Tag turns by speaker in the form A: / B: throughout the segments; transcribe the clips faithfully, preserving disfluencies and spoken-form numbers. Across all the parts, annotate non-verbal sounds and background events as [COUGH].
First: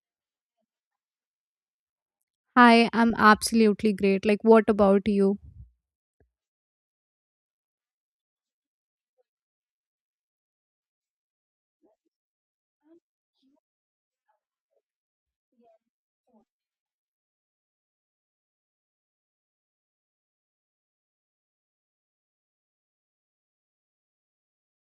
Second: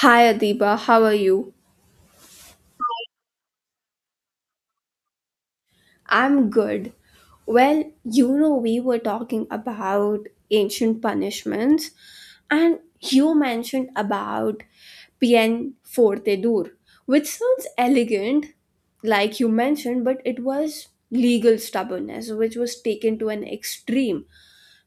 A: Hi Adiba, how are you?
B: Hi, I'm absolutely great. Like, what about you?
A: I'm good. Well, you know, we were talking about ancient punishments, and you mentioned about Pien Forte Dur, which sounds elegant, like you mentioned, but it was legal stubbornness, which was taken to an extreme.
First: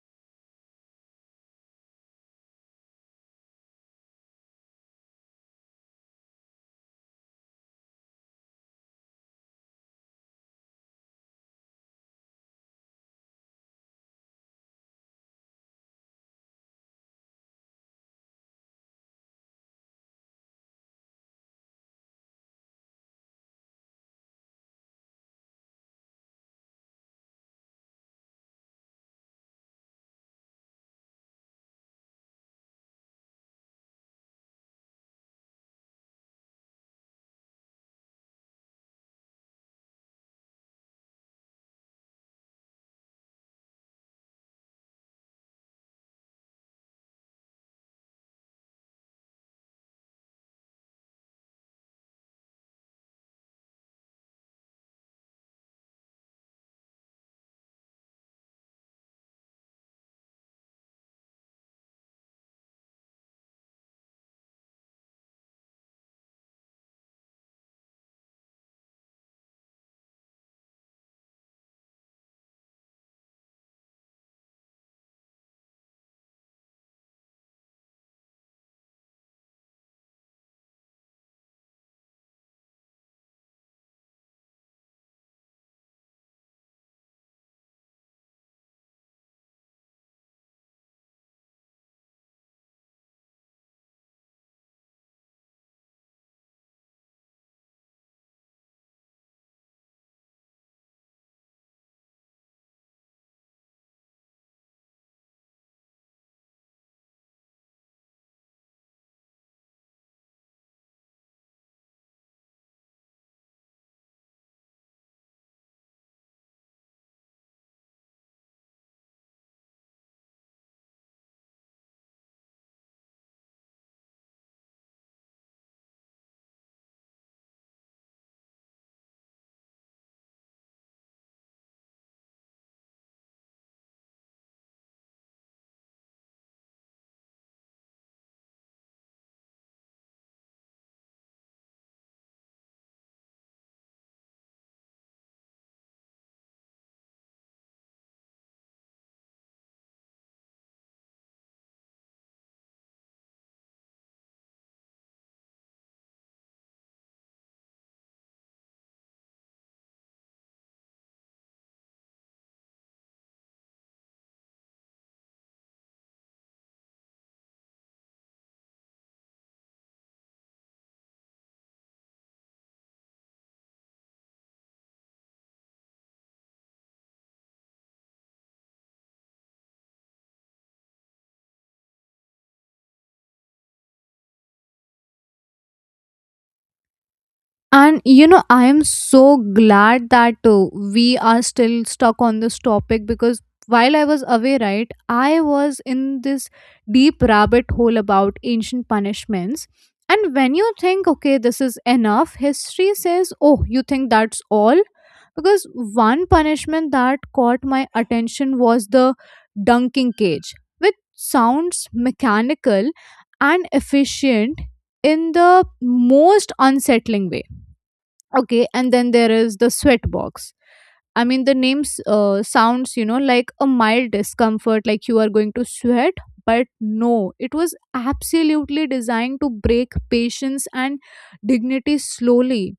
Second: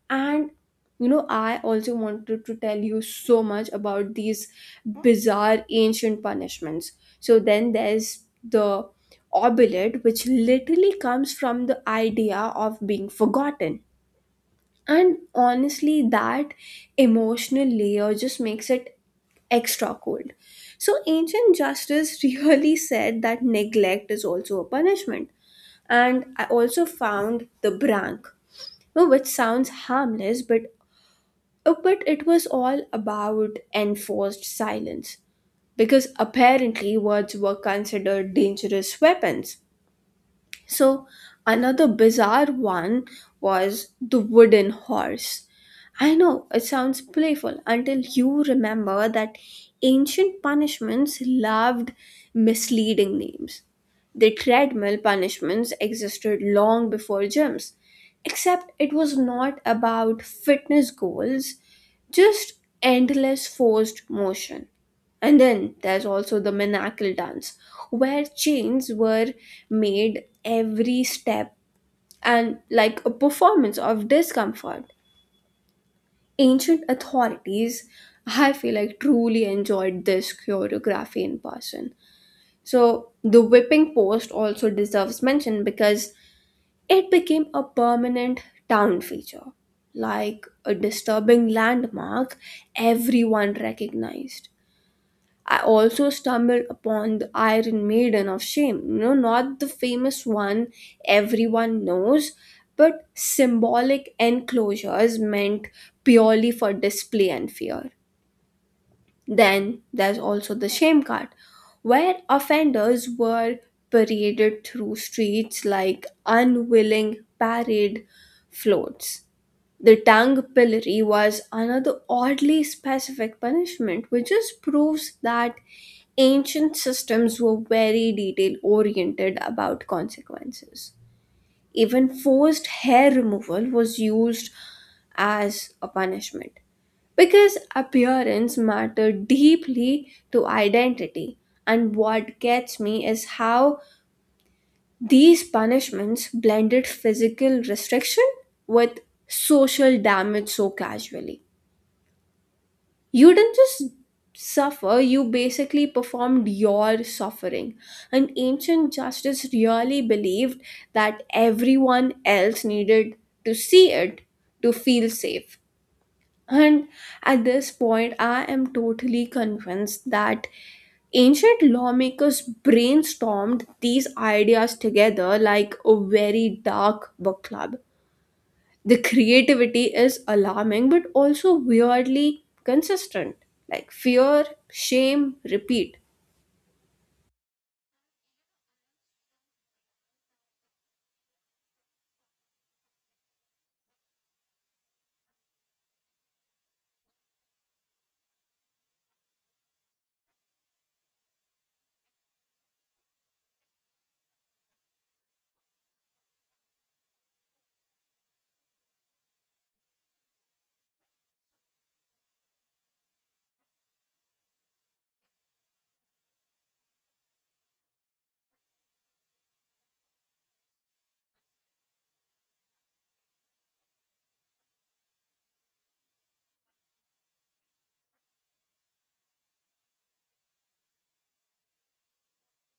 A: And you know, I also wanted to tell you so much about these bizarre ancient punishments. So then there's the obelid, which literally comes from the idea of being forgotten. And honestly, that emotional layer just makes it extra cold. So ancient justice [LAUGHS] really said that neglect is also a punishment. And I also found the brank, you know, which sounds harmless but uh, But it was all about enforced silence, because apparently words were considered dangerous weapons. So another bizarre one was the wooden horse. I know it sounds playful until you remember that ancient punishments loved misleading names. The treadmill punishments existed long before gyms, except it was not about fitness goals, just endless forced motion. And then there's also the Manacle dance, where chains were made every step and like a performance of discomfort. Ancient authorities, I feel like, truly enjoyed this choreography in person. So, the whipping post also deserves mention because it became a permanent town feature, like a disturbing landmark everyone recognized. I also stumbled upon the Iron Maiden of Shame. You know, not the famous one everyone knows, but symbolic enclosures meant purely for display and fear. Then there's also the Shame Cart, where offenders were paraded through streets like unwilling parade floats. The Tang Pillory was another oddly specific punishment, which just proves that ancient systems were very detail oriented about consequences. Even forced hair removal was used as a punishment because appearance mattered deeply to identity. And what gets me is how these punishments blended physical restriction with social damage so casually. You didn't just suffer, you basically performed your suffering. And ancient justice really believed that everyone else needed to see it to feel safe. And at this point, I am totally convinced that ancient lawmakers brainstormed these ideas together like a very dark book club. The creativity is alarming but also weirdly consistent, like fear, shame, repeat.
B: And you know, I am so glad that uh, we are still stuck on this topic because while I was away, right, I was in this deep rabbit hole about ancient punishments. And when you think, okay, this is enough, history says, oh, you think that's all? Because one punishment that caught my attention was the dunking cage, which sounds mechanical and efficient in the most unsettling way. Okay, and then there is the sweat box. I mean, the name s- uh, sounds, you know, like a mild discomfort, like you are going to sweat, but no, it was absolutely designed to break patience and dignity slowly.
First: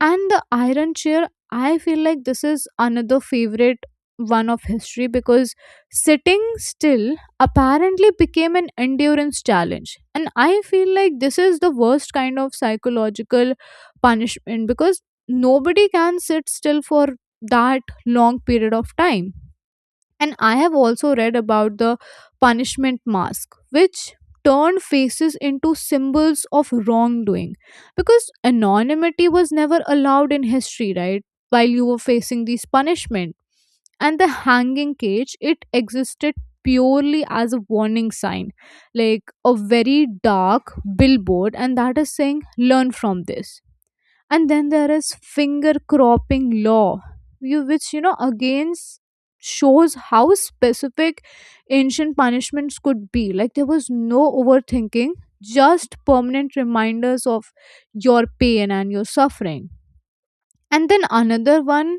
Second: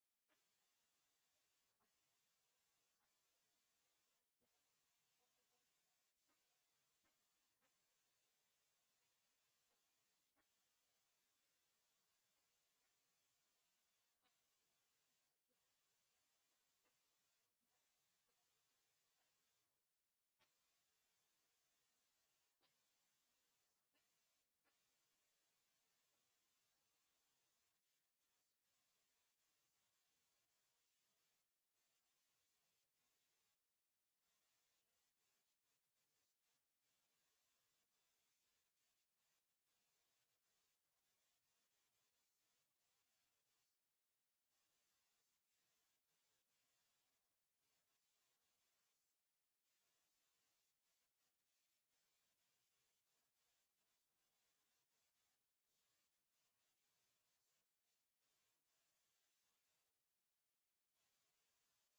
B: And the iron chair, I feel like this is another favorite one of history because sitting still apparently became an endurance challenge. And I feel like this is the worst kind of psychological punishment because nobody can sit still for that long period of time. And I have also read about the punishment mask, which turned faces into symbols of wrongdoing because anonymity was never allowed in history, right? While you were facing these punishment. And the hanging cage, it existed purely as a warning sign, like a very dark billboard, and that is saying, learn from this. And then there is finger cropping law you, which you know again s- shows how specific ancient punishments could be, like there was no overthinking, just permanent reminders of your pain and your suffering. And then another one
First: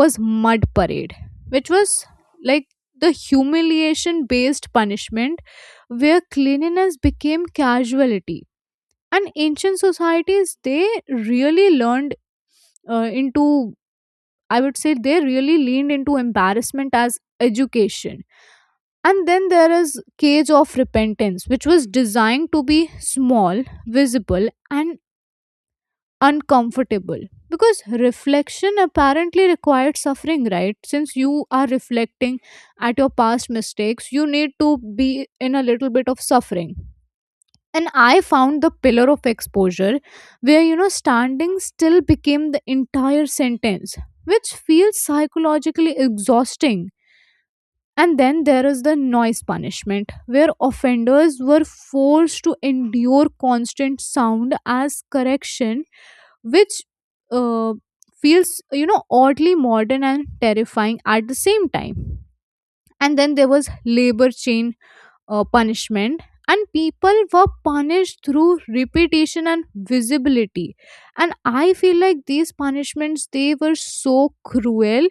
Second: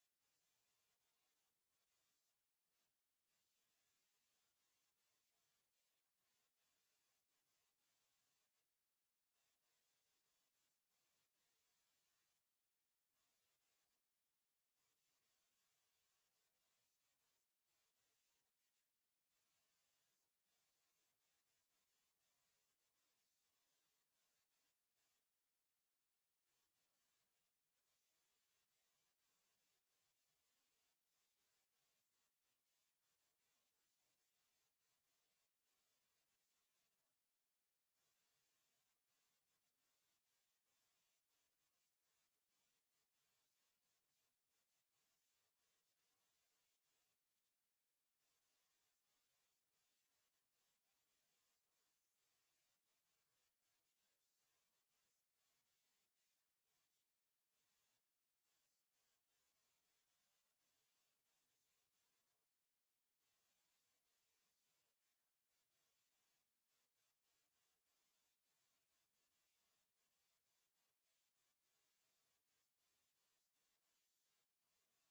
B: was mud parade, which was like the humiliation based punishment where cleanliness became casualty. And ancient societies they really learned uh, into, I would say they really leaned into embarrassment as education. And then there is cage of repentance, which was designed to be small, visible and uncomfortable because reflection apparently required suffering, right? Since you are reflecting at your past mistakes you need to be in a little bit of suffering. And I found the pillar of exposure where you know standing still became the entire sentence, which feels psychologically exhausting. And then there is the noise punishment where offenders were forced to endure constant sound as correction, which uh, feels, you know oddly modern and terrifying at the same time. And then there was labor chain uh, punishment, and people were punished through repetition and visibility. And I feel like these punishments they were so cruel.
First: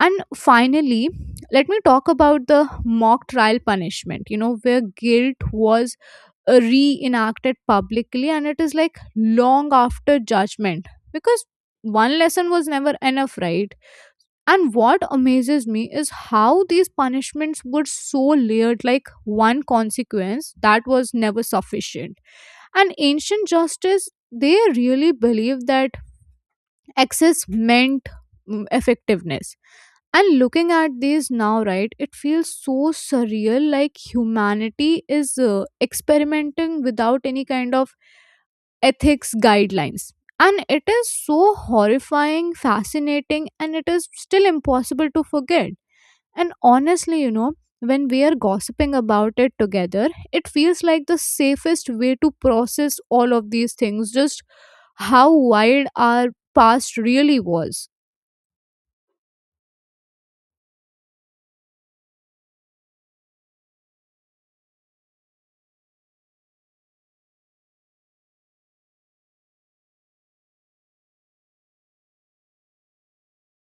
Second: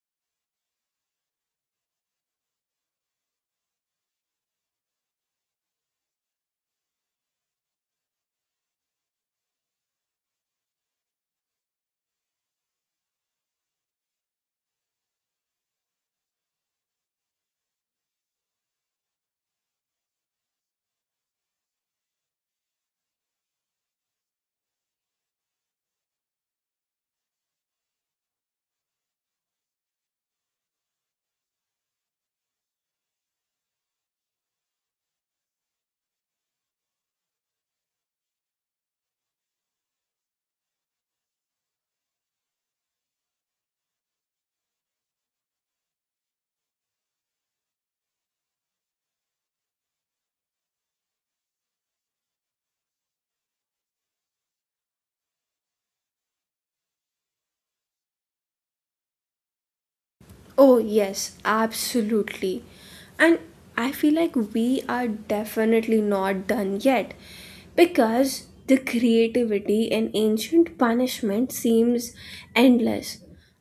B: And finally let me talk about the mock trial punishment, you know where guilt was uh, reenacted publicly and it is like long after judgment because one lesson was never enough, right? And what amazes me is how these punishments were so layered, like one consequence that was never sufficient. And ancient justice, they really believed that excess meant mm, effectiveness. And looking at these now, right, it feels so surreal like humanity is uh, experimenting without any kind of ethics guidelines. And it is so horrifying, fascinating, and it is still impossible to forget. And honestly, you know, when we are gossiping about it together, it feels like the safest way to process all of these things, just how wild our past really was.
A: Oh, yes, absolutely. And I feel like we are definitely not done yet because the creativity in ancient punishment seems endless.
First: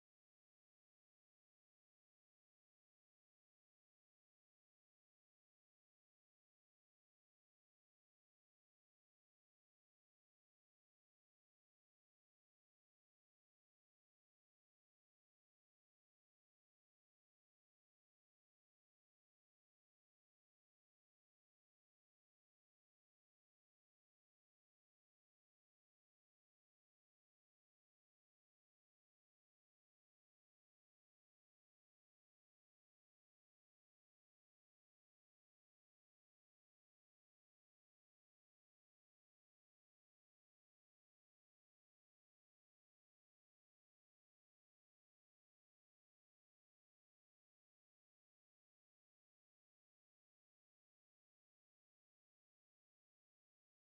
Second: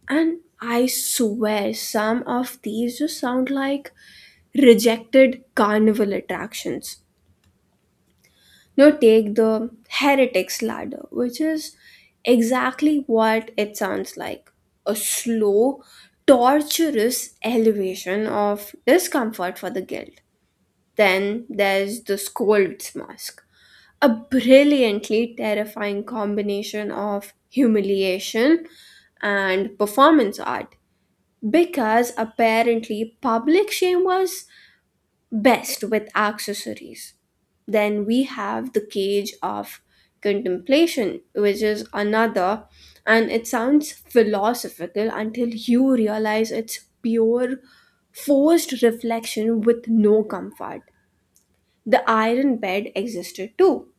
A: And I swear some of these just sound like rejected carnival attractions. Now take the heretic's ladder, which is exactly what it sounds like, a slow, torturous elevation of discomfort for the guilt. Then there's the scold's mask, a brilliantly terrifying combination of humiliation and performance art because apparently public shame was best with accessories. Then we have the cage of contemplation, which is another, and it sounds philosophical until you realize it's pure forced reflection with no comfort. The iron bed existed too,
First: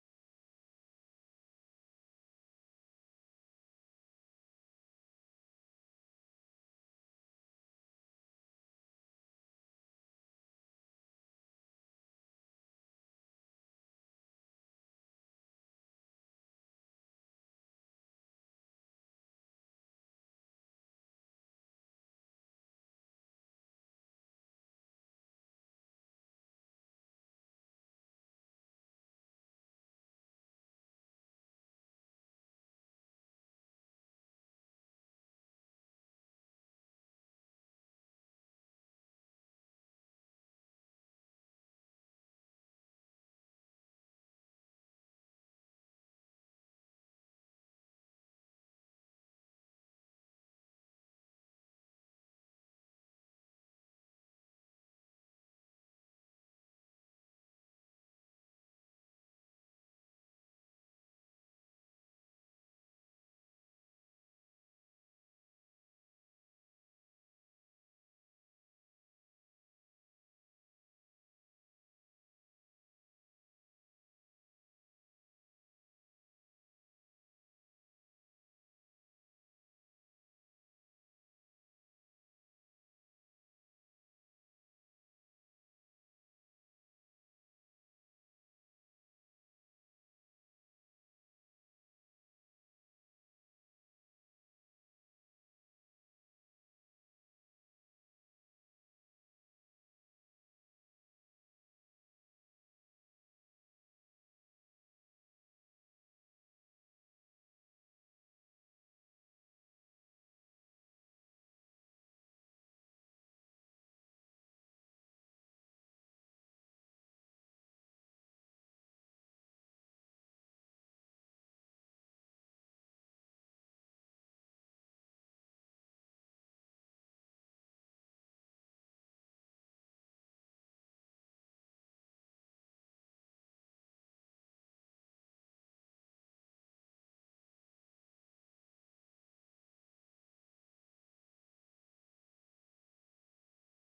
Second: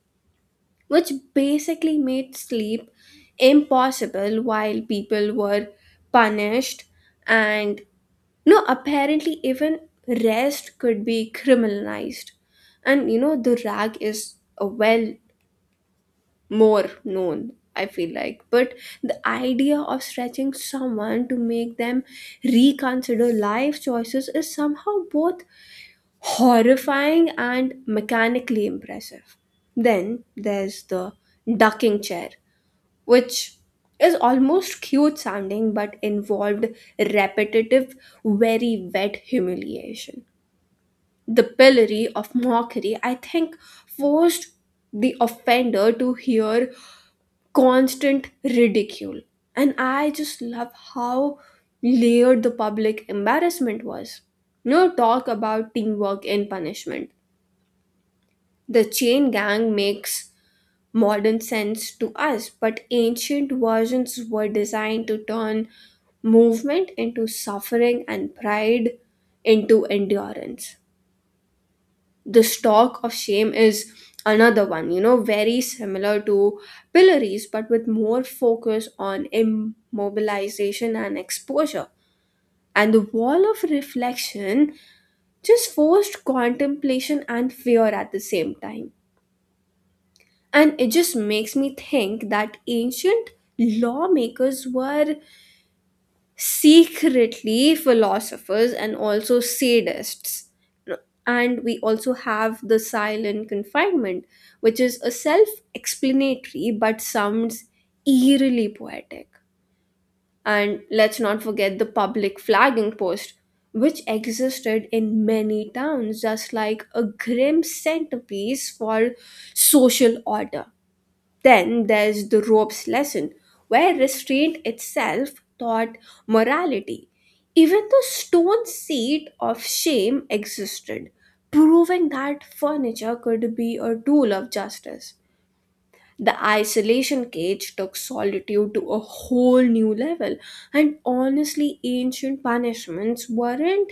A: which basically made sleep impossible while people were punished, and no, apparently, even rest could be criminalized. And you know, the rag is a well more known, I feel like. But the idea of stretching someone to make them reconsider life choices is somehow both horrifying and mechanically impressive. Then there's the ducking chair, which is almost cute sounding but involved repetitive, very wet humiliation. The pillory of mockery, I think, forced the offender to hear constant ridicule. And I just love how layered the public embarrassment was. No talk about teamwork in punishment. The chain gang makes modern sense to us, but ancient versions were designed to turn movement into suffering and pride into endurance. The stalk of shame is another one, you know, very similar to pillories, but with more focus on immobilization and exposure. And the wall of reflection just forced contemplation and fear at the same time. And it just makes me think that ancient lawmakers were secretly philosophers and also sadists. And we also have the silent confinement, which is a self explanatory but sounds eerily poetic. And let's not forget the public flagging post, which existed in many towns, just like a grim centerpiece for social order. Then there's the rope's lesson, where restraint itself taught morality. Even the stone seat of shame existed, proving that furniture could be a tool of justice. The isolation cage took solitude to a whole new level, and honestly, ancient punishments weren't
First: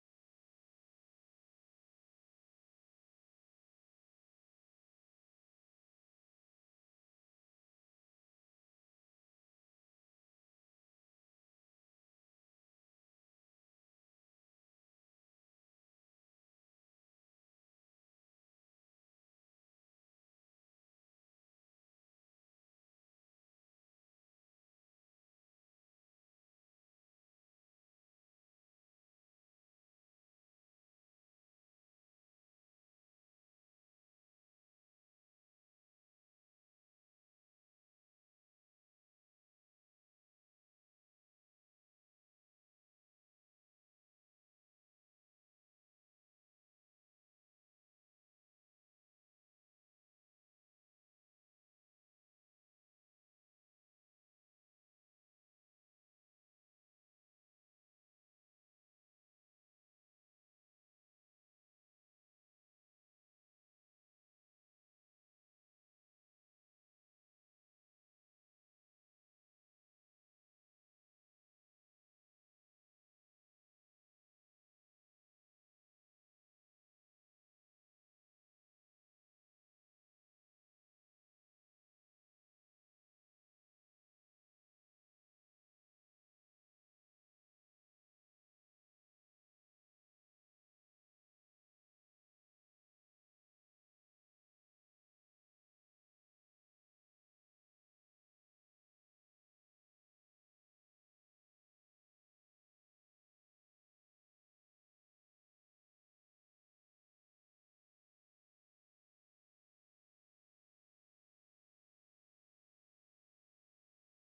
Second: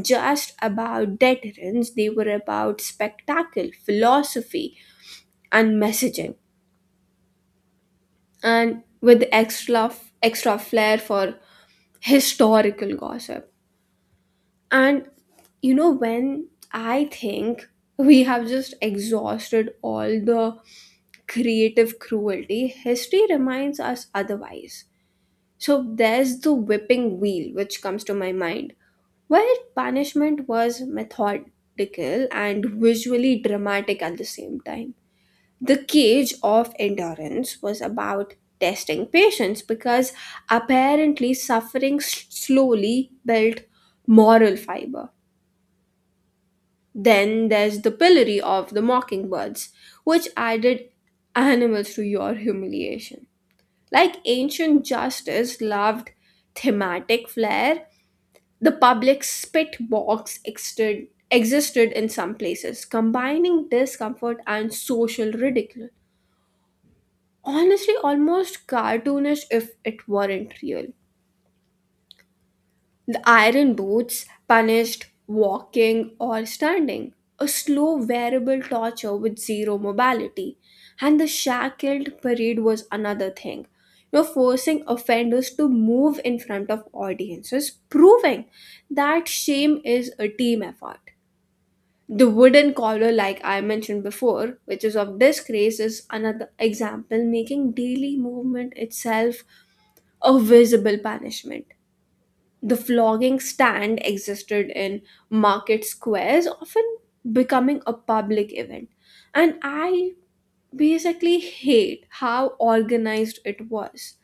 A: just about deterrence, they were about spectacle, philosophy, and messaging, and with extra extra flair for historical gossip. And you know, when I think we have just exhausted all the creative cruelty, history reminds us otherwise. So there's the whipping wheel which comes to my mind, where punishment was methodical and visually dramatic at the same time. The Cage of Endurance was about testing patience because apparently suffering s- slowly built moral fiber. Then there's the Pillory of the Mockingbirds, which added animals to your humiliation. Like ancient justice loved thematic flair, the public spit box existed, existed in some places, combining discomfort and social ridicule. Honestly almost cartoonish if it weren't real. The iron boots punished walking or standing, a slow wearable torture with zero mobility. And the shackled parade was another thing, you know, forcing offenders to move in front of audiences, proving that shame is a team effort. The wooden collar, like I mentioned before, which is of disgrace, is another example, making daily movement itself a visible punishment. The flogging stand existed in market squares, often becoming a public event. And I basically hate how organized it was.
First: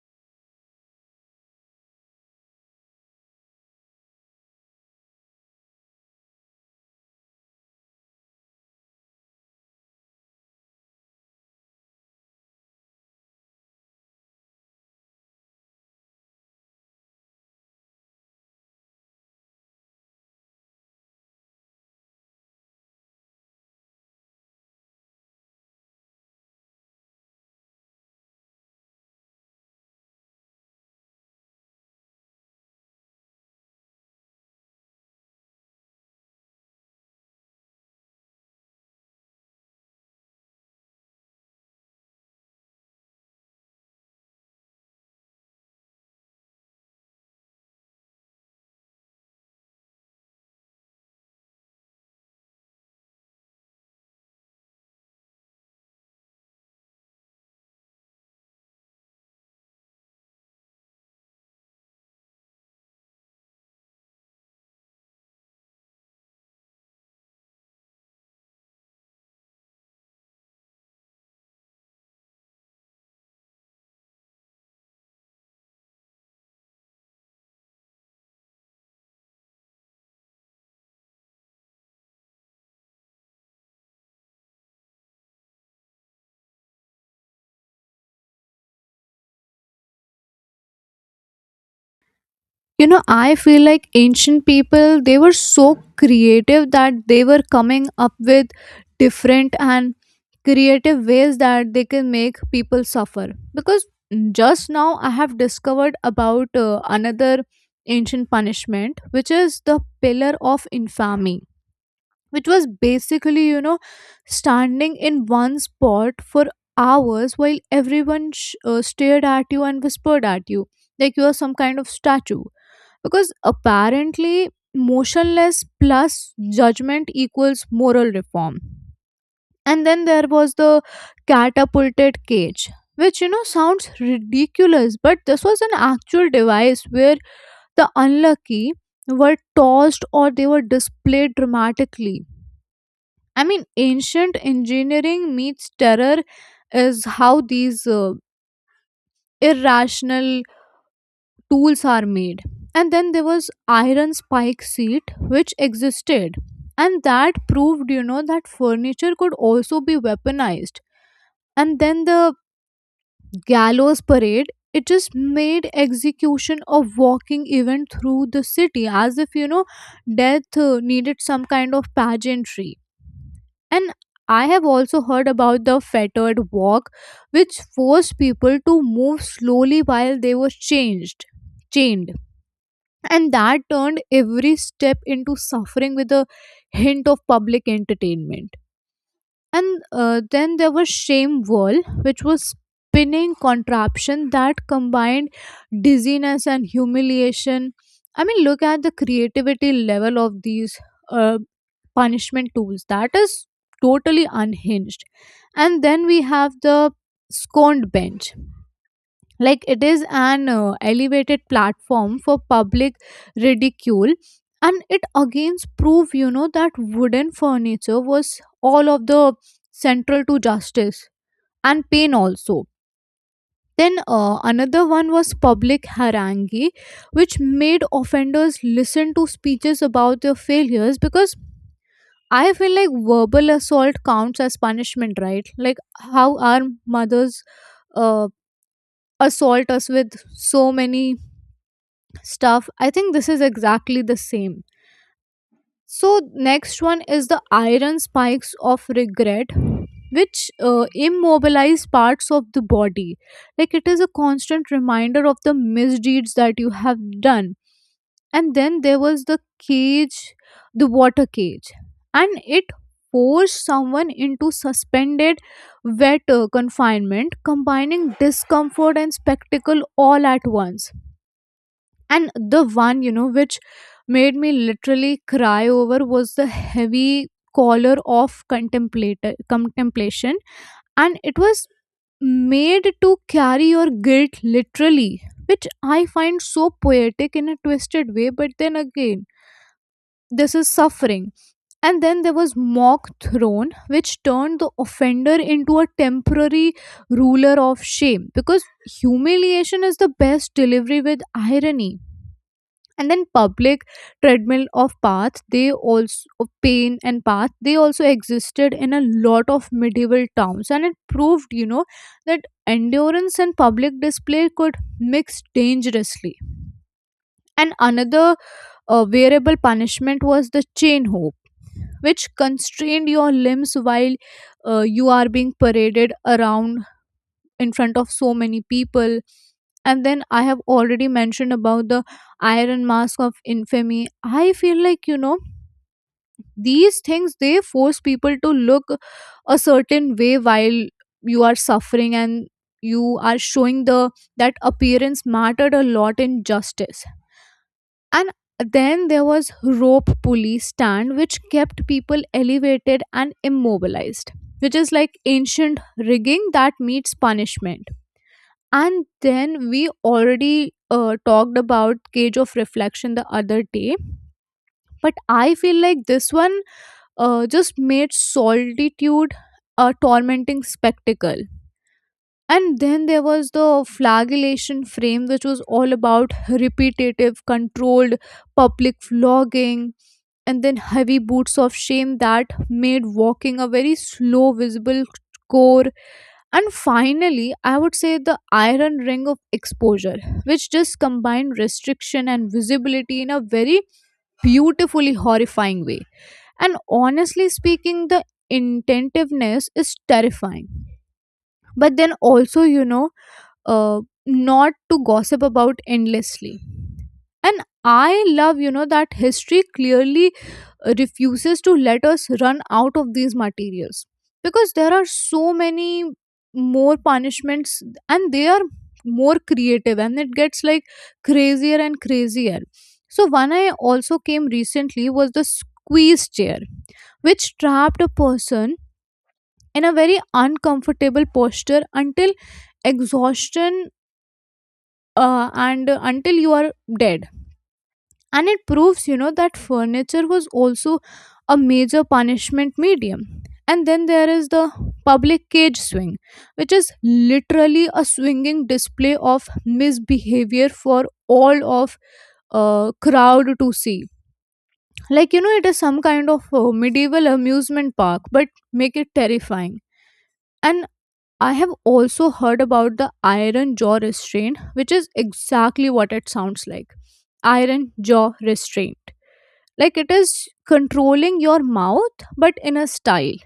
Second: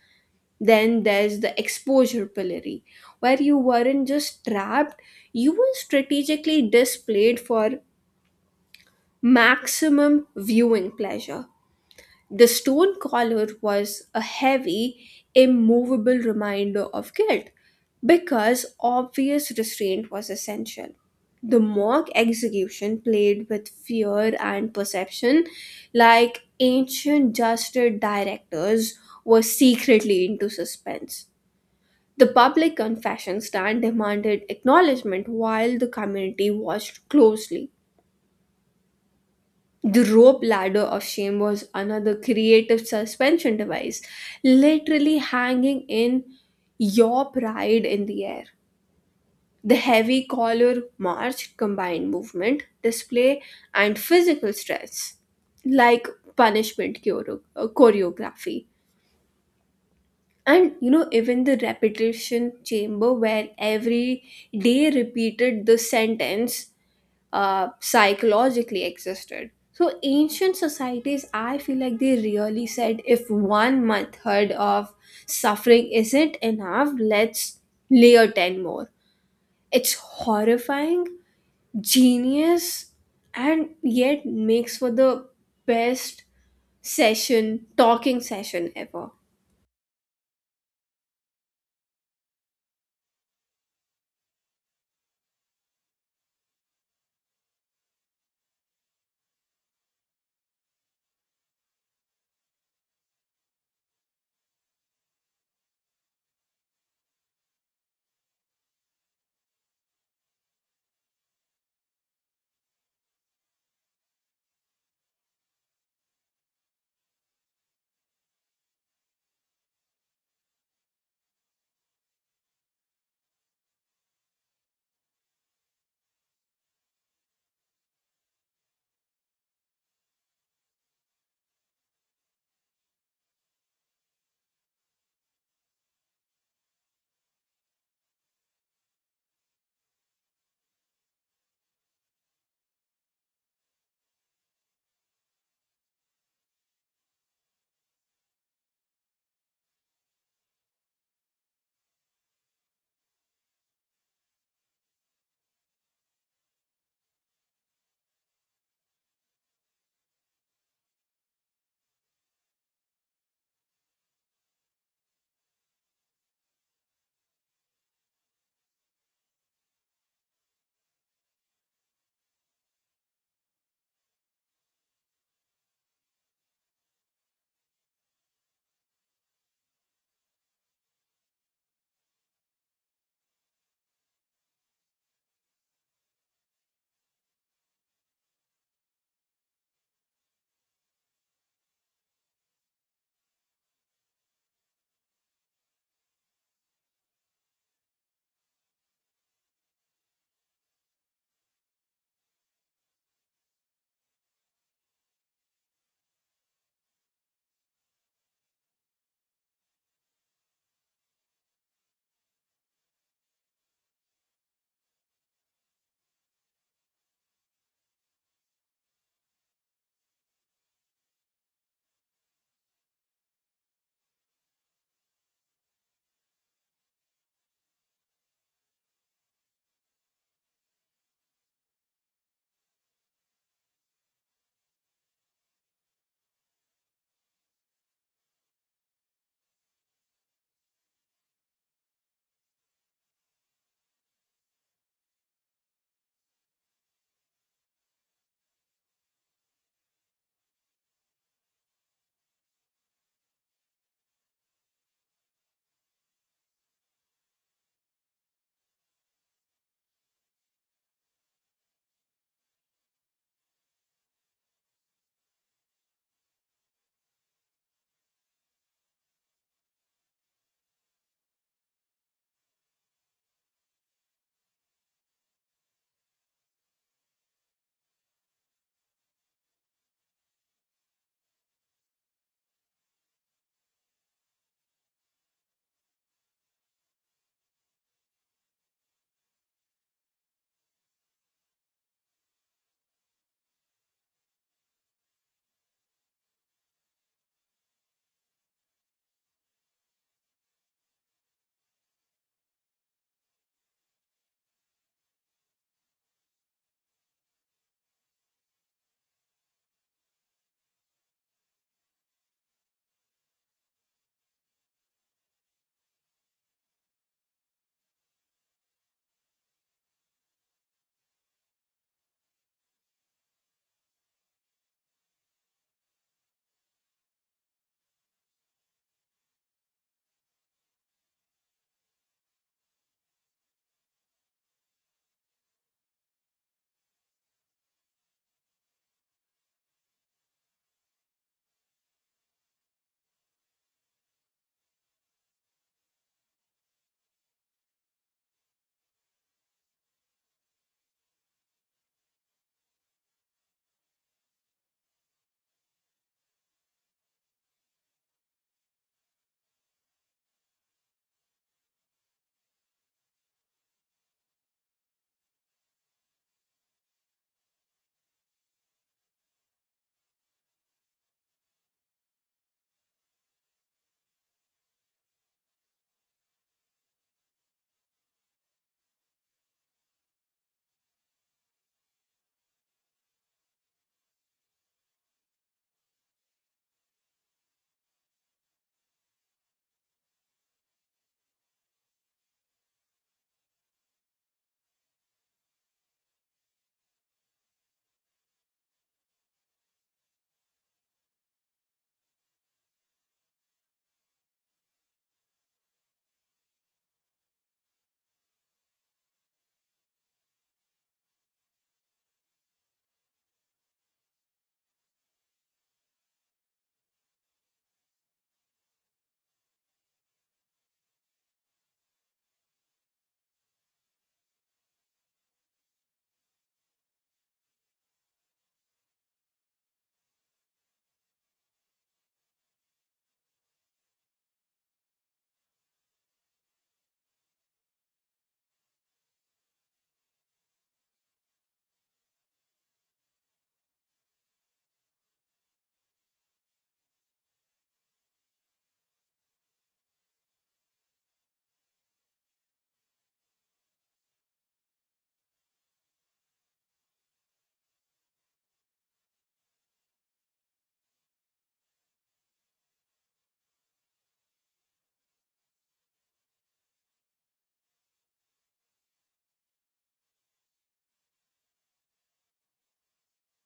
A: Then there's the exposure pillory, where you weren't just trapped, you were strategically displayed for maximum viewing pleasure. The stone collar was a heavy, immovable reminder of guilt because obvious restraint was essential. The mock execution played with fear and perception, like ancient justice directors were secretly into suspense. The public confession stand demanded acknowledgement while the community watched closely. The rope ladder of shame was another creative suspension device, literally hanging in your pride in the air. The heavy collar march combined movement, display, and physical stress, like punishment choro- uh, choreography. And you know, even the repetition chamber where every day repeated the sentence uh, psychologically existed. So ancient societies, I feel like they really said if one method of suffering isn't enough, let's layer ten more. It's horrifying, genius, and yet makes for the best session, talking session ever.
B: You know I feel like ancient people they were so creative that they were coming up with different and creative ways that they can make people suffer because just now I have discovered about uh, another ancient punishment which is the pillar of infamy, which was basically you know standing in one spot for hours while everyone sh- uh, stared at you and whispered at you like you are some kind of statue because apparently motionless plus judgment equals moral reform. And then there was the catapulted cage, which you know sounds ridiculous but this was an actual device where the unlucky were tossed or they were displayed dramatically. I mean ancient engineering meets terror is how these uh, irrational tools are made. And then there was iron spike seat which existed. And that proved, you know, that furniture could also be weaponized. And then the gallows parade, it just made execution a walking event through the city as if, you know, death uh, needed some kind of pageantry. And I have also heard about the fettered walk, which forced people to move slowly while they were changed, chained, and that turned every step into suffering with a hint of public entertainment. And uh, then there was shame wall which was spinning contraption that combined dizziness and humiliation. I mean look at the creativity level of these uh, punishment tools that is totally unhinged. And then we have the scorned bench, like it is an uh, elevated platform for public ridicule. And it again prove you know that wooden furniture was all of the central to justice and pain also. Then uh, another one was public harangue, which made offenders listen to speeches about their failures because I feel like verbal assault counts as punishment, right? Like how our mothers uh, assault us with so many stuff, I think this is exactly the same. So next one is the iron spikes of regret, which uh, immobilize parts of the body, like it is a constant reminder of the misdeeds that you have done. And then there was the cage the water cage, and it forced someone into suspended wet uh, confinement combining discomfort and spectacle all at once. And the one, you know, which made me literally cry over was the heavy collar of contemplator contemplation. And it was made to carry your guilt literally, which I find so poetic in a twisted way, but then again, this is suffering. And then there was mock throne, which turned the offender into a temporary ruler of shame because humiliation is the best delivery with irony. And then public treadmill of paths they also of pain and path they also existed in a lot of medieval towns and it proved you know that endurance and public display could mix dangerously. And another uh, variable punishment was the chain hoop, which constrained your limbs while uh, you are being paraded around in front of so many people. And then I have already mentioned about the iron mask of infamy. I feel like you know these things they force people to look a certain way while you are suffering, and you are showing the that appearance mattered a lot in justice. And then there was rope pulley stand which kept people elevated and immobilized, which is like ancient rigging that meets punishment. And then we already uh, talked about Cage of Reflection the other day, but I feel like this one uh, just made solitude a tormenting spectacle. And then there was the flagellation frame, which was all about repetitive, controlled public flogging. And then heavy boots of shame that made walking a very slow, visible core. And finally, I would say the iron ring of exposure, which just combined restriction and visibility in a very beautifully horrifying way. And honestly speaking, the intentiveness is terrifying. But then also, you know, uh, not to gossip about endlessly. And I love, you know, that history clearly refuses to let us run out of these materials because there are so many more punishments and they are more creative and it gets like crazier and crazier. So one I also came recently was the squeeze chair, which trapped a person in a very uncomfortable posture until exhaustion, uh, and uh, until you are dead. And it proves you know that furniture was also a major punishment medium. And then there is the public cage swing, which is literally a swinging display of misbehavior for all of uh, crowd to see, like you know it is some kind of uh, medieval amusement park but make it terrifying. And I have also heard about the iron jaw restraint which is exactly what it sounds like, iron jaw restraint, like it is controlling your mouth but in a style.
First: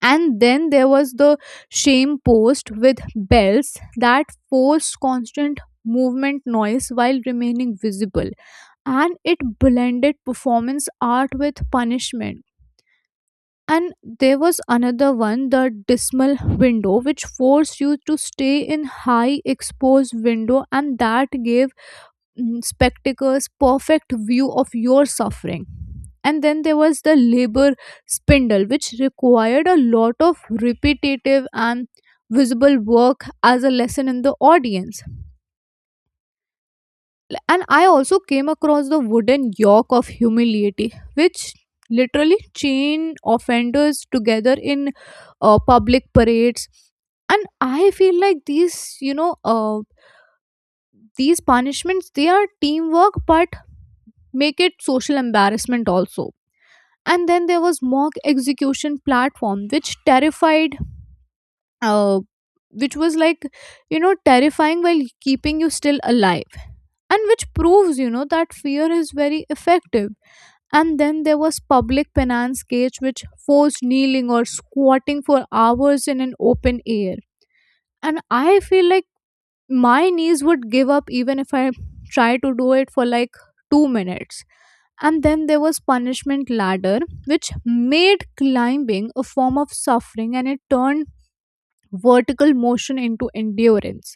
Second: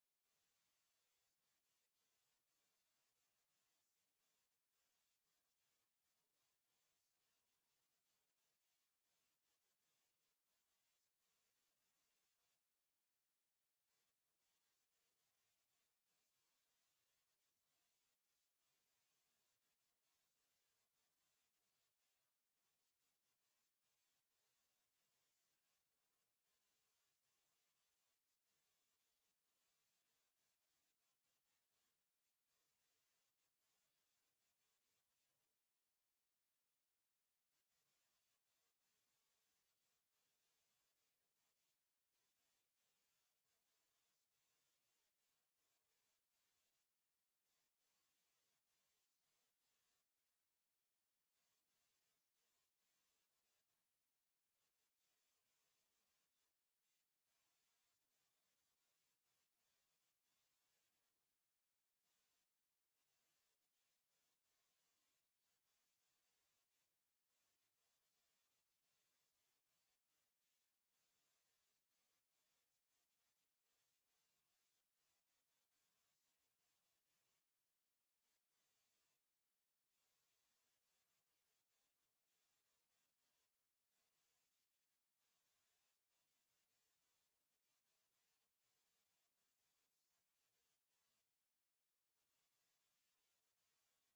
B: And then there was the shame post with bells that forced constant movement noise while remaining visible, and it blended performance art with punishment. And there was another one, the dismal window, which forced you to stay in high exposed window and that gave mm, spectacles perfect view of your suffering. And then there was the labor spindle, which required a lot of repetitive and visible work as a lesson in the audience. And I also came across the wooden yoke of humility, which literally chained offenders together in uh, public parades. And I feel like these you know uh, these punishments they are teamwork but make it social embarrassment also. And then there was mock execution platform which terrified uh, which was like you know terrifying while keeping you still alive, and which proves you know that fear is very effective. And then there was public penance cage, which forced kneeling or squatting for hours in an open air. And I feel like my knees would give up even if I try to do it for Like two minutes. And then there was punishment ladder, which made climbing a form of suffering, and it turned vertical motion into endurance.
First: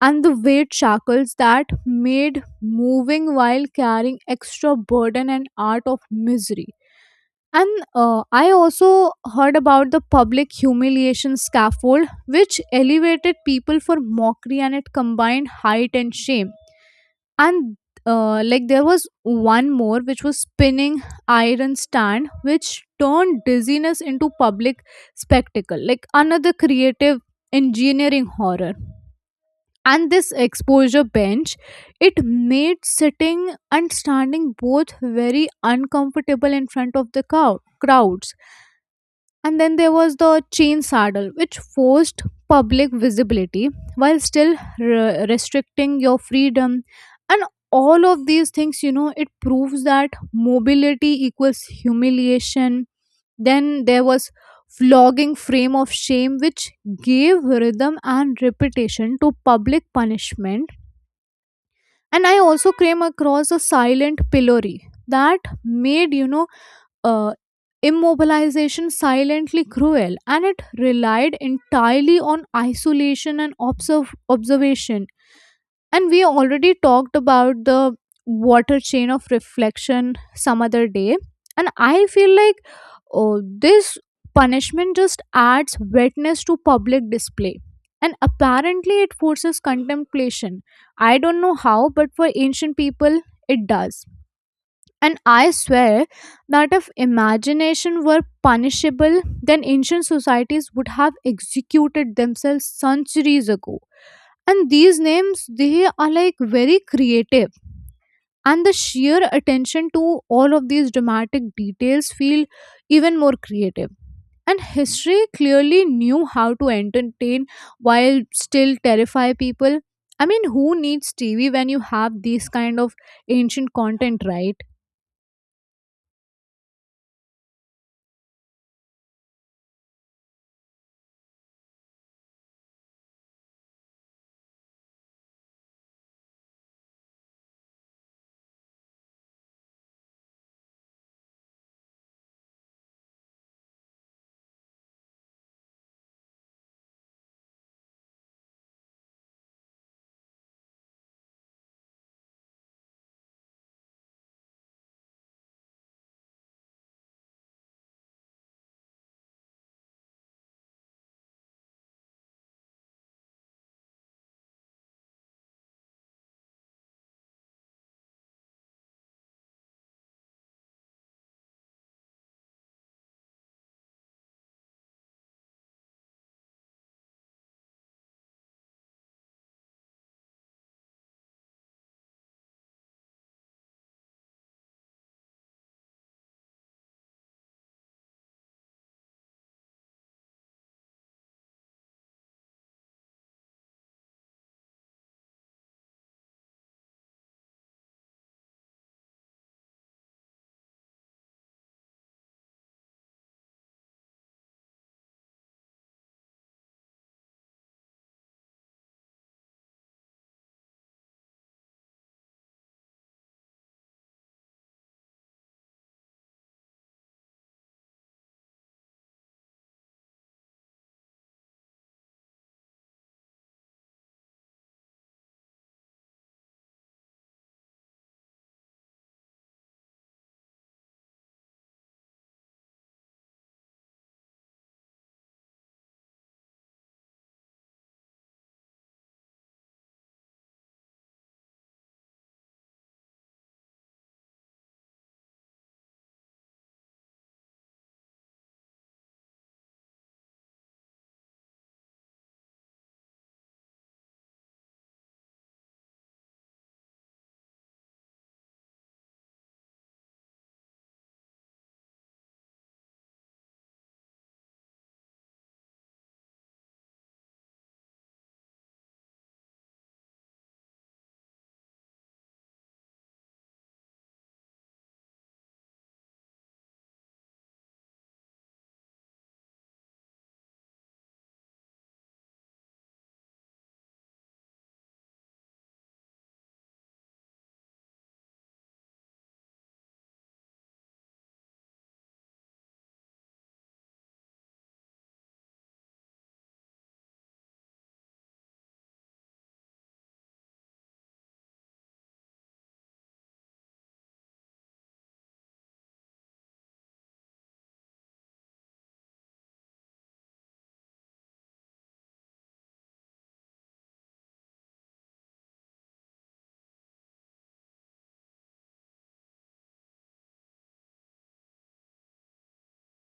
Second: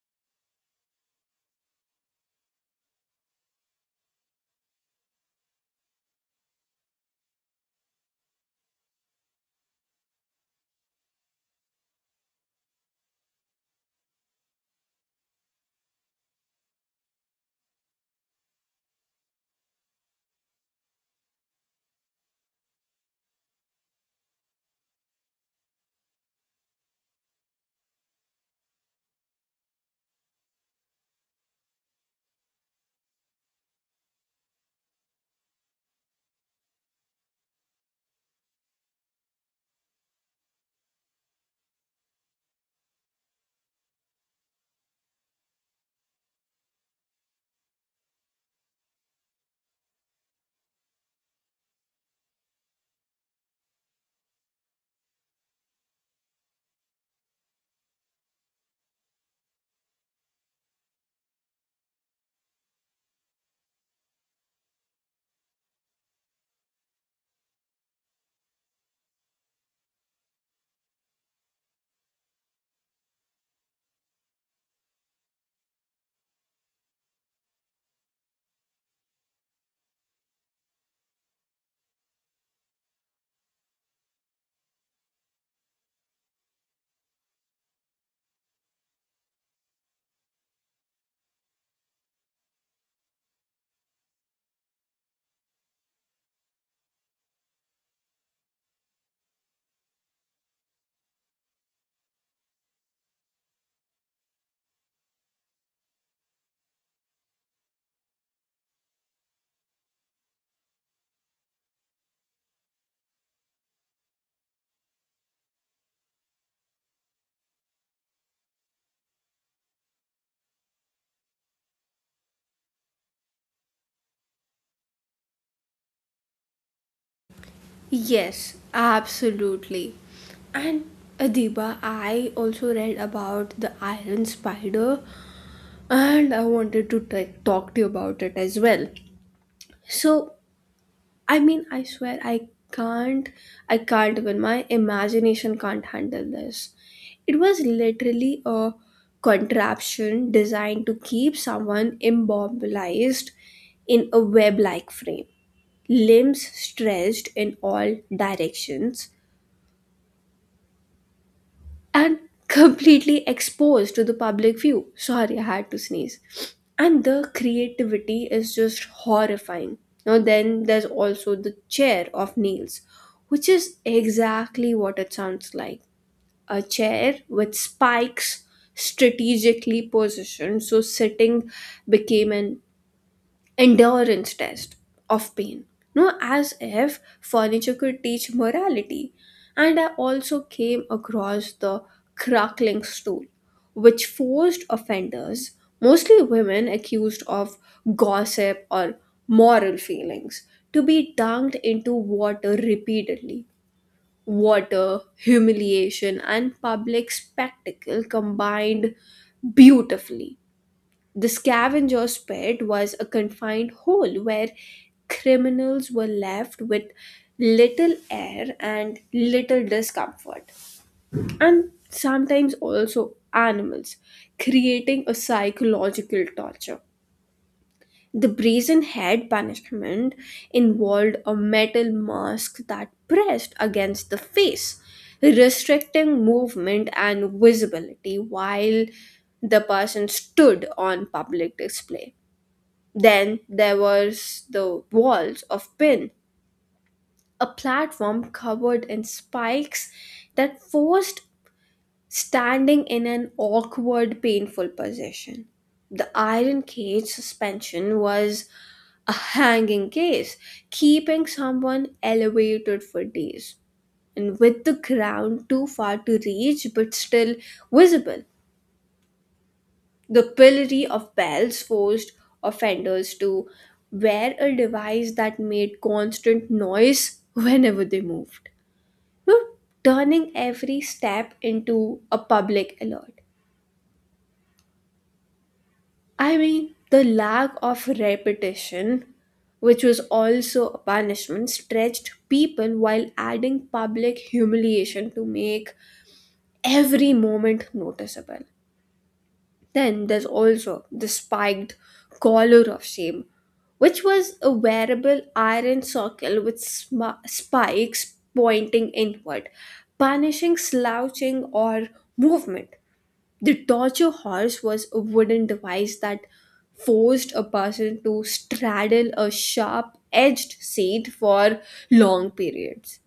B: And the weight shackles that made moving while carrying extra burden and art of misery. And uh, I also heard about the public humiliation scaffold, which elevated people for mockery and it combined height and shame. And uh, like there was one more, which was spinning iron stand, which turned dizziness into public spectacle, like another creative engineering horror. And this exposure bench, it made sitting and standing both very uncomfortable in front of the cow- crowds. And then there was the chain saddle, which forced public visibility while still re- restricting your freedom. And all of these things, you know, it proves that mobility equals humiliation. Then there was flogging frame of shame, which gave rhythm and repetition to public punishment. And I also came across a silent pillory that made, you know, uh, immobilization silently cruel, and it relied entirely on isolation and observ- observation. And we already talked about the water chain of reflection some other day. And I feel like oh, this punishment just adds wetness to public display. And apparently, it forces contemplation. I don't know how, but for ancient people, it does. And I swear that if imagination were punishable, then ancient societies would have executed themselves centuries ago. And these names, they are like very creative. And the sheer attention to all of these dramatic details feel even more creative. And history clearly knew how to entertain while still terrify people. I mean, who needs T V when you have these kind of ancient content, right?
A: Yes, absolutely. And Adiba, I also read about the iron spider and I wanted to t- talk to you about it as well. So, I mean, I swear, I can't, I can't even, my imagination can't handle this. It was literally a contraption designed to keep someone immobilized in a web like frame, limbs stretched in all directions, and completely exposed to the public view. Sorry, I had to sneeze. And the creativity is just horrifying. Now, then there's also the chair of Niels, which is exactly what it sounds like, a chair with spikes strategically positioned. So, sitting became an endurance test of pain. No, as if furniture could teach morality. And I also came across the crackling stool, which forced offenders, mostly women accused of gossip or moral feelings, to be dunked into water repeatedly. Water, humiliation, and public spectacle combined beautifully. The scavenger's pit was a confined hole where criminals were left with little air and little discomfort, and sometimes also animals, creating a psychological torture. The brazen head punishment involved a metal mask that pressed against the face, restricting movement and visibility while the person stood on public display. Then there was the walls of pin, a platform covered in spikes that forced standing in an awkward, painful position. The iron cage suspension was a hanging case, keeping someone elevated for days and with the ground too far to reach but still visible. The pillory of bells forced offenders to wear a device that made constant noise [LAUGHS] whenever they moved, you know, turning every step into a public alert. I mean, the lack of repetition, which was also a punishment, stretched people while adding public humiliation to make every moment noticeable. Then there's also the spiked collar of shame, which was a wearable iron circle with sm- spikes pointing inward, punishing slouching or movement. The torture horse was a wooden device that forced a person to straddle a sharp edged seat for long periods.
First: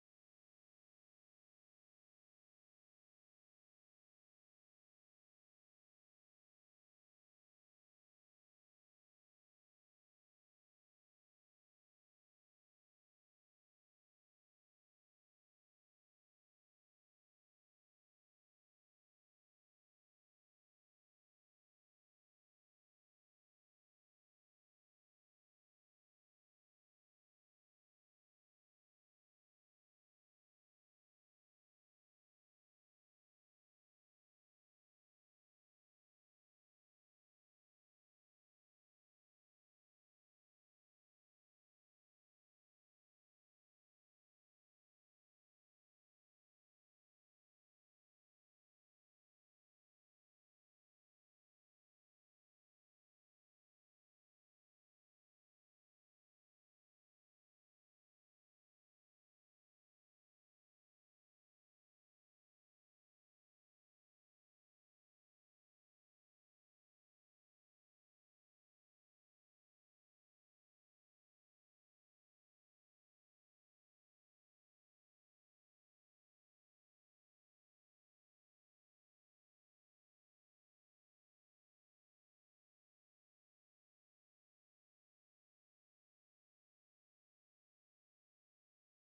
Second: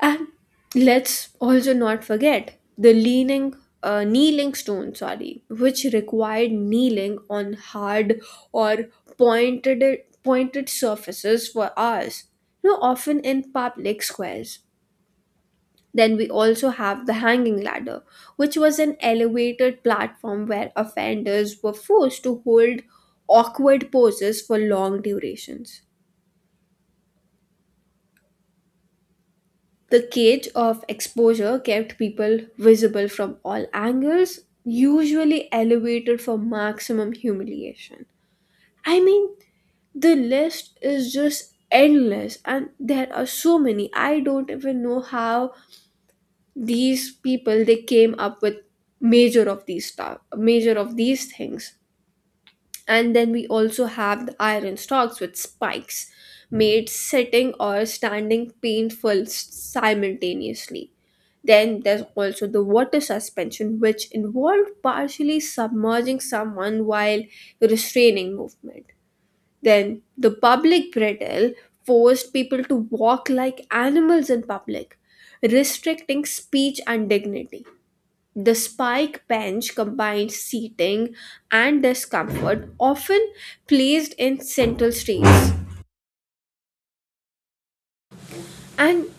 A: And let's also not forget the leaning, uh, kneeling stone, sorry, which required kneeling on hard or pointed pointed surfaces for hours. You know, often in public squares. Then we also have the hanging ladder, which was an elevated platform where offenders were forced to hold awkward poses for long durations. The cage of exposure kept people visible from all angles, usually elevated for maximum humiliation. I mean, the list is just endless and there are so many. I don't even know how these people they came up with major of these stuff, major of these things. And then we also have the iron stocks with spikes made sitting or standing painful s- simultaneously. Then there's also the water suspension which involved partially submerging someone while restraining movement. Then the public bridle forced people to walk like animals in public, restricting speech and dignity. The spike bench combines seating and discomfort, often placed in central streets. And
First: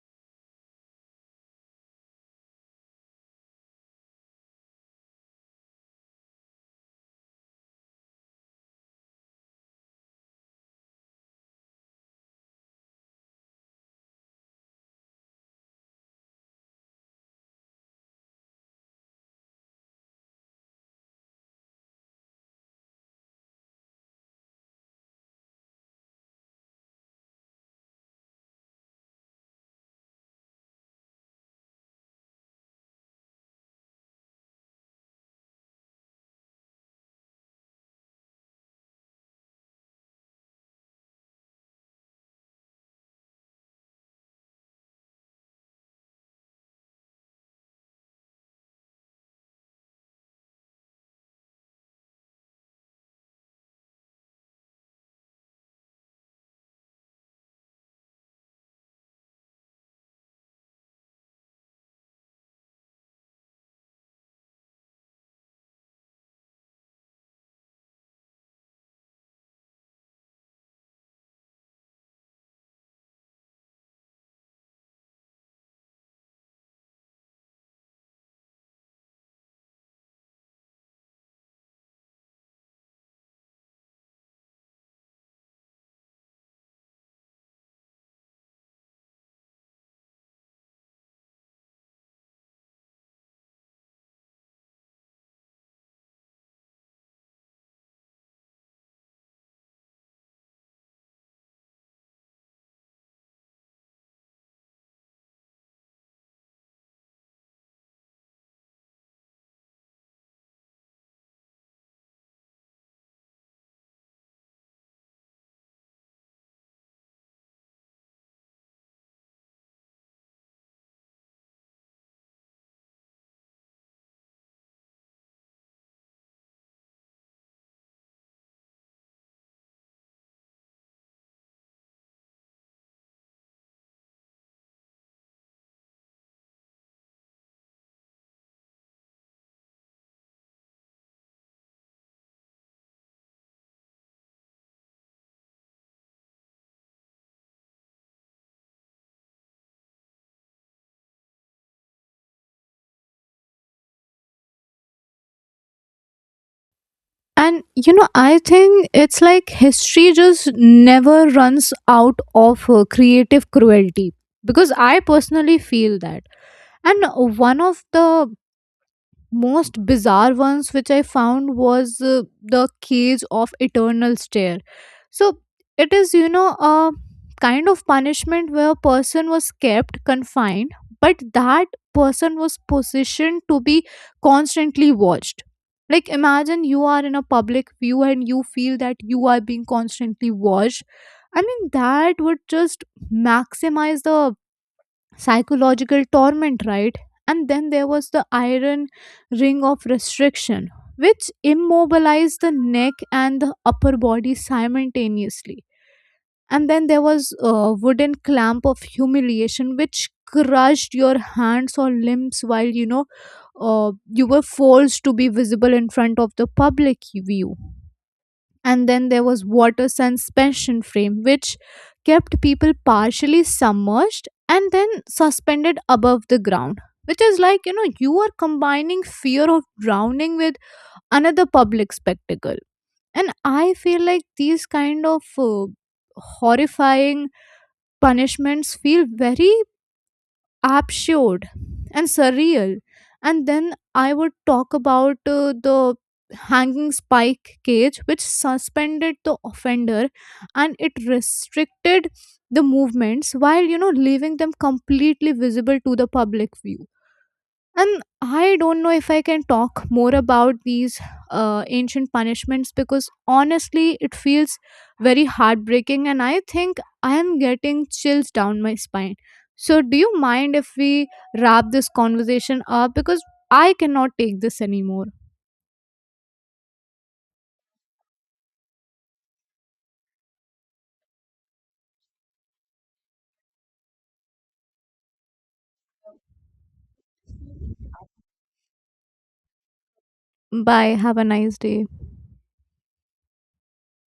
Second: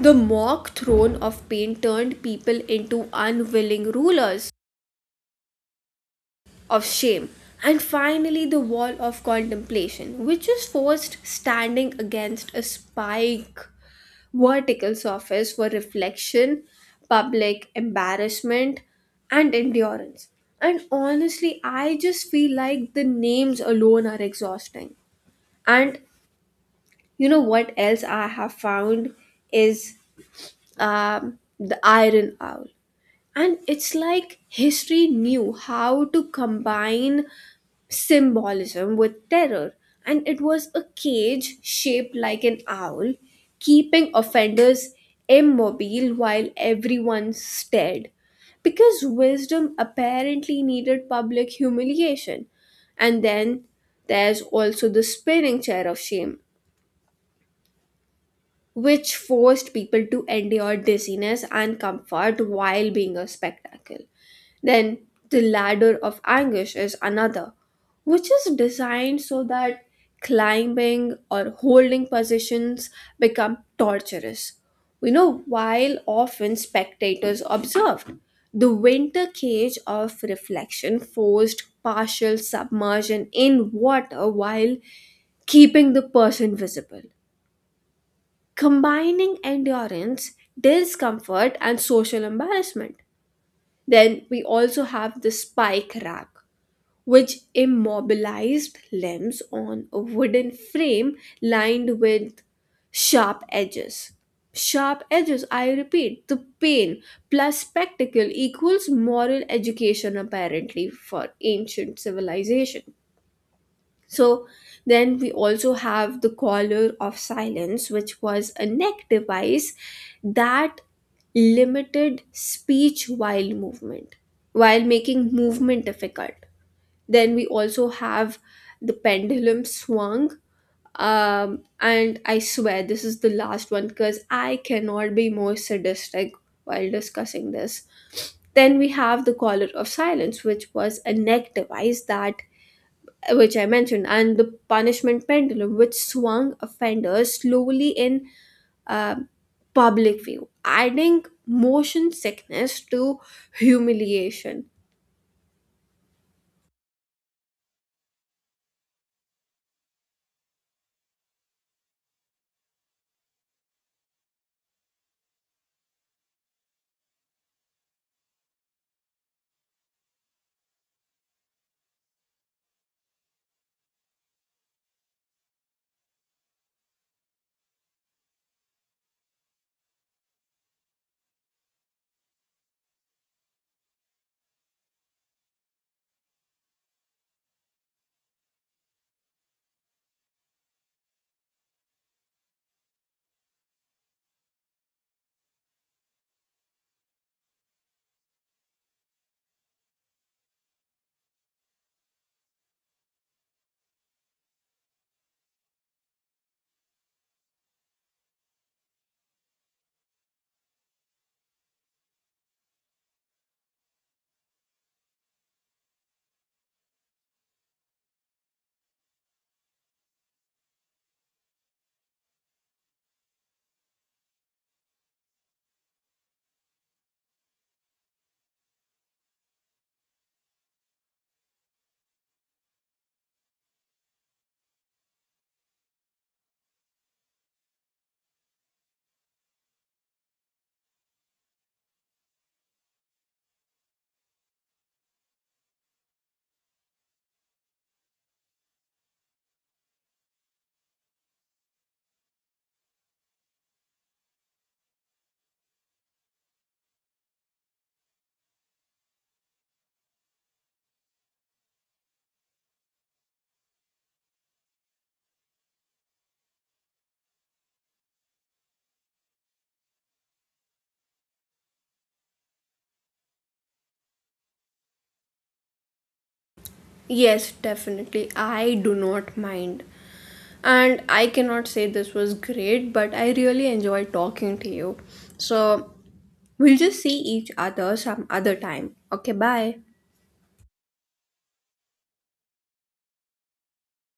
A: the mock throne of pain turned people into unwilling rulers of shame. And finally, the wall of contemplation, which is forced standing against a spike vertical surface for reflection, public embarrassment, and endurance. And honestly, I just feel like the names alone are exhausting. And you know what else I have found is um, the Iron Owl. And it's like history knew how to combine symbolism with terror, and it was a cage shaped like an owl, keeping offenders immobile while everyone stared. Because wisdom apparently needed public humiliation. And then there's also the spinning chair of shame, which forced people to endure dizziness and comfort while being a spectacle. Then the ladder of anguish is another, which is designed so that climbing or holding positions become torturous. You know, while often spectators observed, the winter cage of reflection forced partial submersion in water while keeping the person visible, combining endurance, discomfort, and social embarrassment. Then we also have the spike rack, which immobilized limbs on a wooden frame lined with sharp edges. Sharp edges, I repeat, the pain plus spectacle equals moral education, apparently, for ancient civilization. So, then we also have the collar of silence, which was a neck device that limited speech while movement, while making movement difficult. Then we also have the pendulum swung. Um, and I swear this is the last one because I cannot be more sadistic while discussing this. Then we have the collar of silence, which was a neck device that, which I mentioned, and the punishment pendulum, which swung offenders slowly in uh, public view, adding motion sickness to humiliation.
B: And you know, I think it's like history just never runs out of uh, creative cruelty, because I personally feel that. And one of the most bizarre ones which I found was uh, the cage of eternal stare. So it is, you know, a kind of punishment where a person was kept confined, but that person was positioned to be constantly watched. Like imagine you are in a public view and you feel that you are being constantly watched. I mean that would just maximize the psychological torment, right? And then there was the iron ring of restriction, which immobilized the neck and the upper body simultaneously. And then there was a wooden clamp of humiliation, which crushed your hands or limbs while, you know, uh, you were forced to be visible in front of the public view. And then there was water suspension frame which kept people partially submerged and then suspended above the ground, which is like, you know, you are combining fear of drowning with another public spectacle. And I feel like these kind of uh, horrifying punishments feel very absurd and surreal. And then I would talk about uh, the hanging spike cage, which suspended the offender and it restricted the movements while, you know, leaving them completely visible to the public view. And I don't know if I can talk more about these uh, ancient punishments, because honestly, it feels very heartbreaking, and I think I am getting chills down my spine. So, do you mind if we wrap this conversation up? Because I cannot take this anymore.
A: Yes, definitely. I do not mind. And I cannot say this was great, but I really enjoyed talking to you. So we'll just see each other some other time. Okay, bye.
B: Bye. Have a nice day.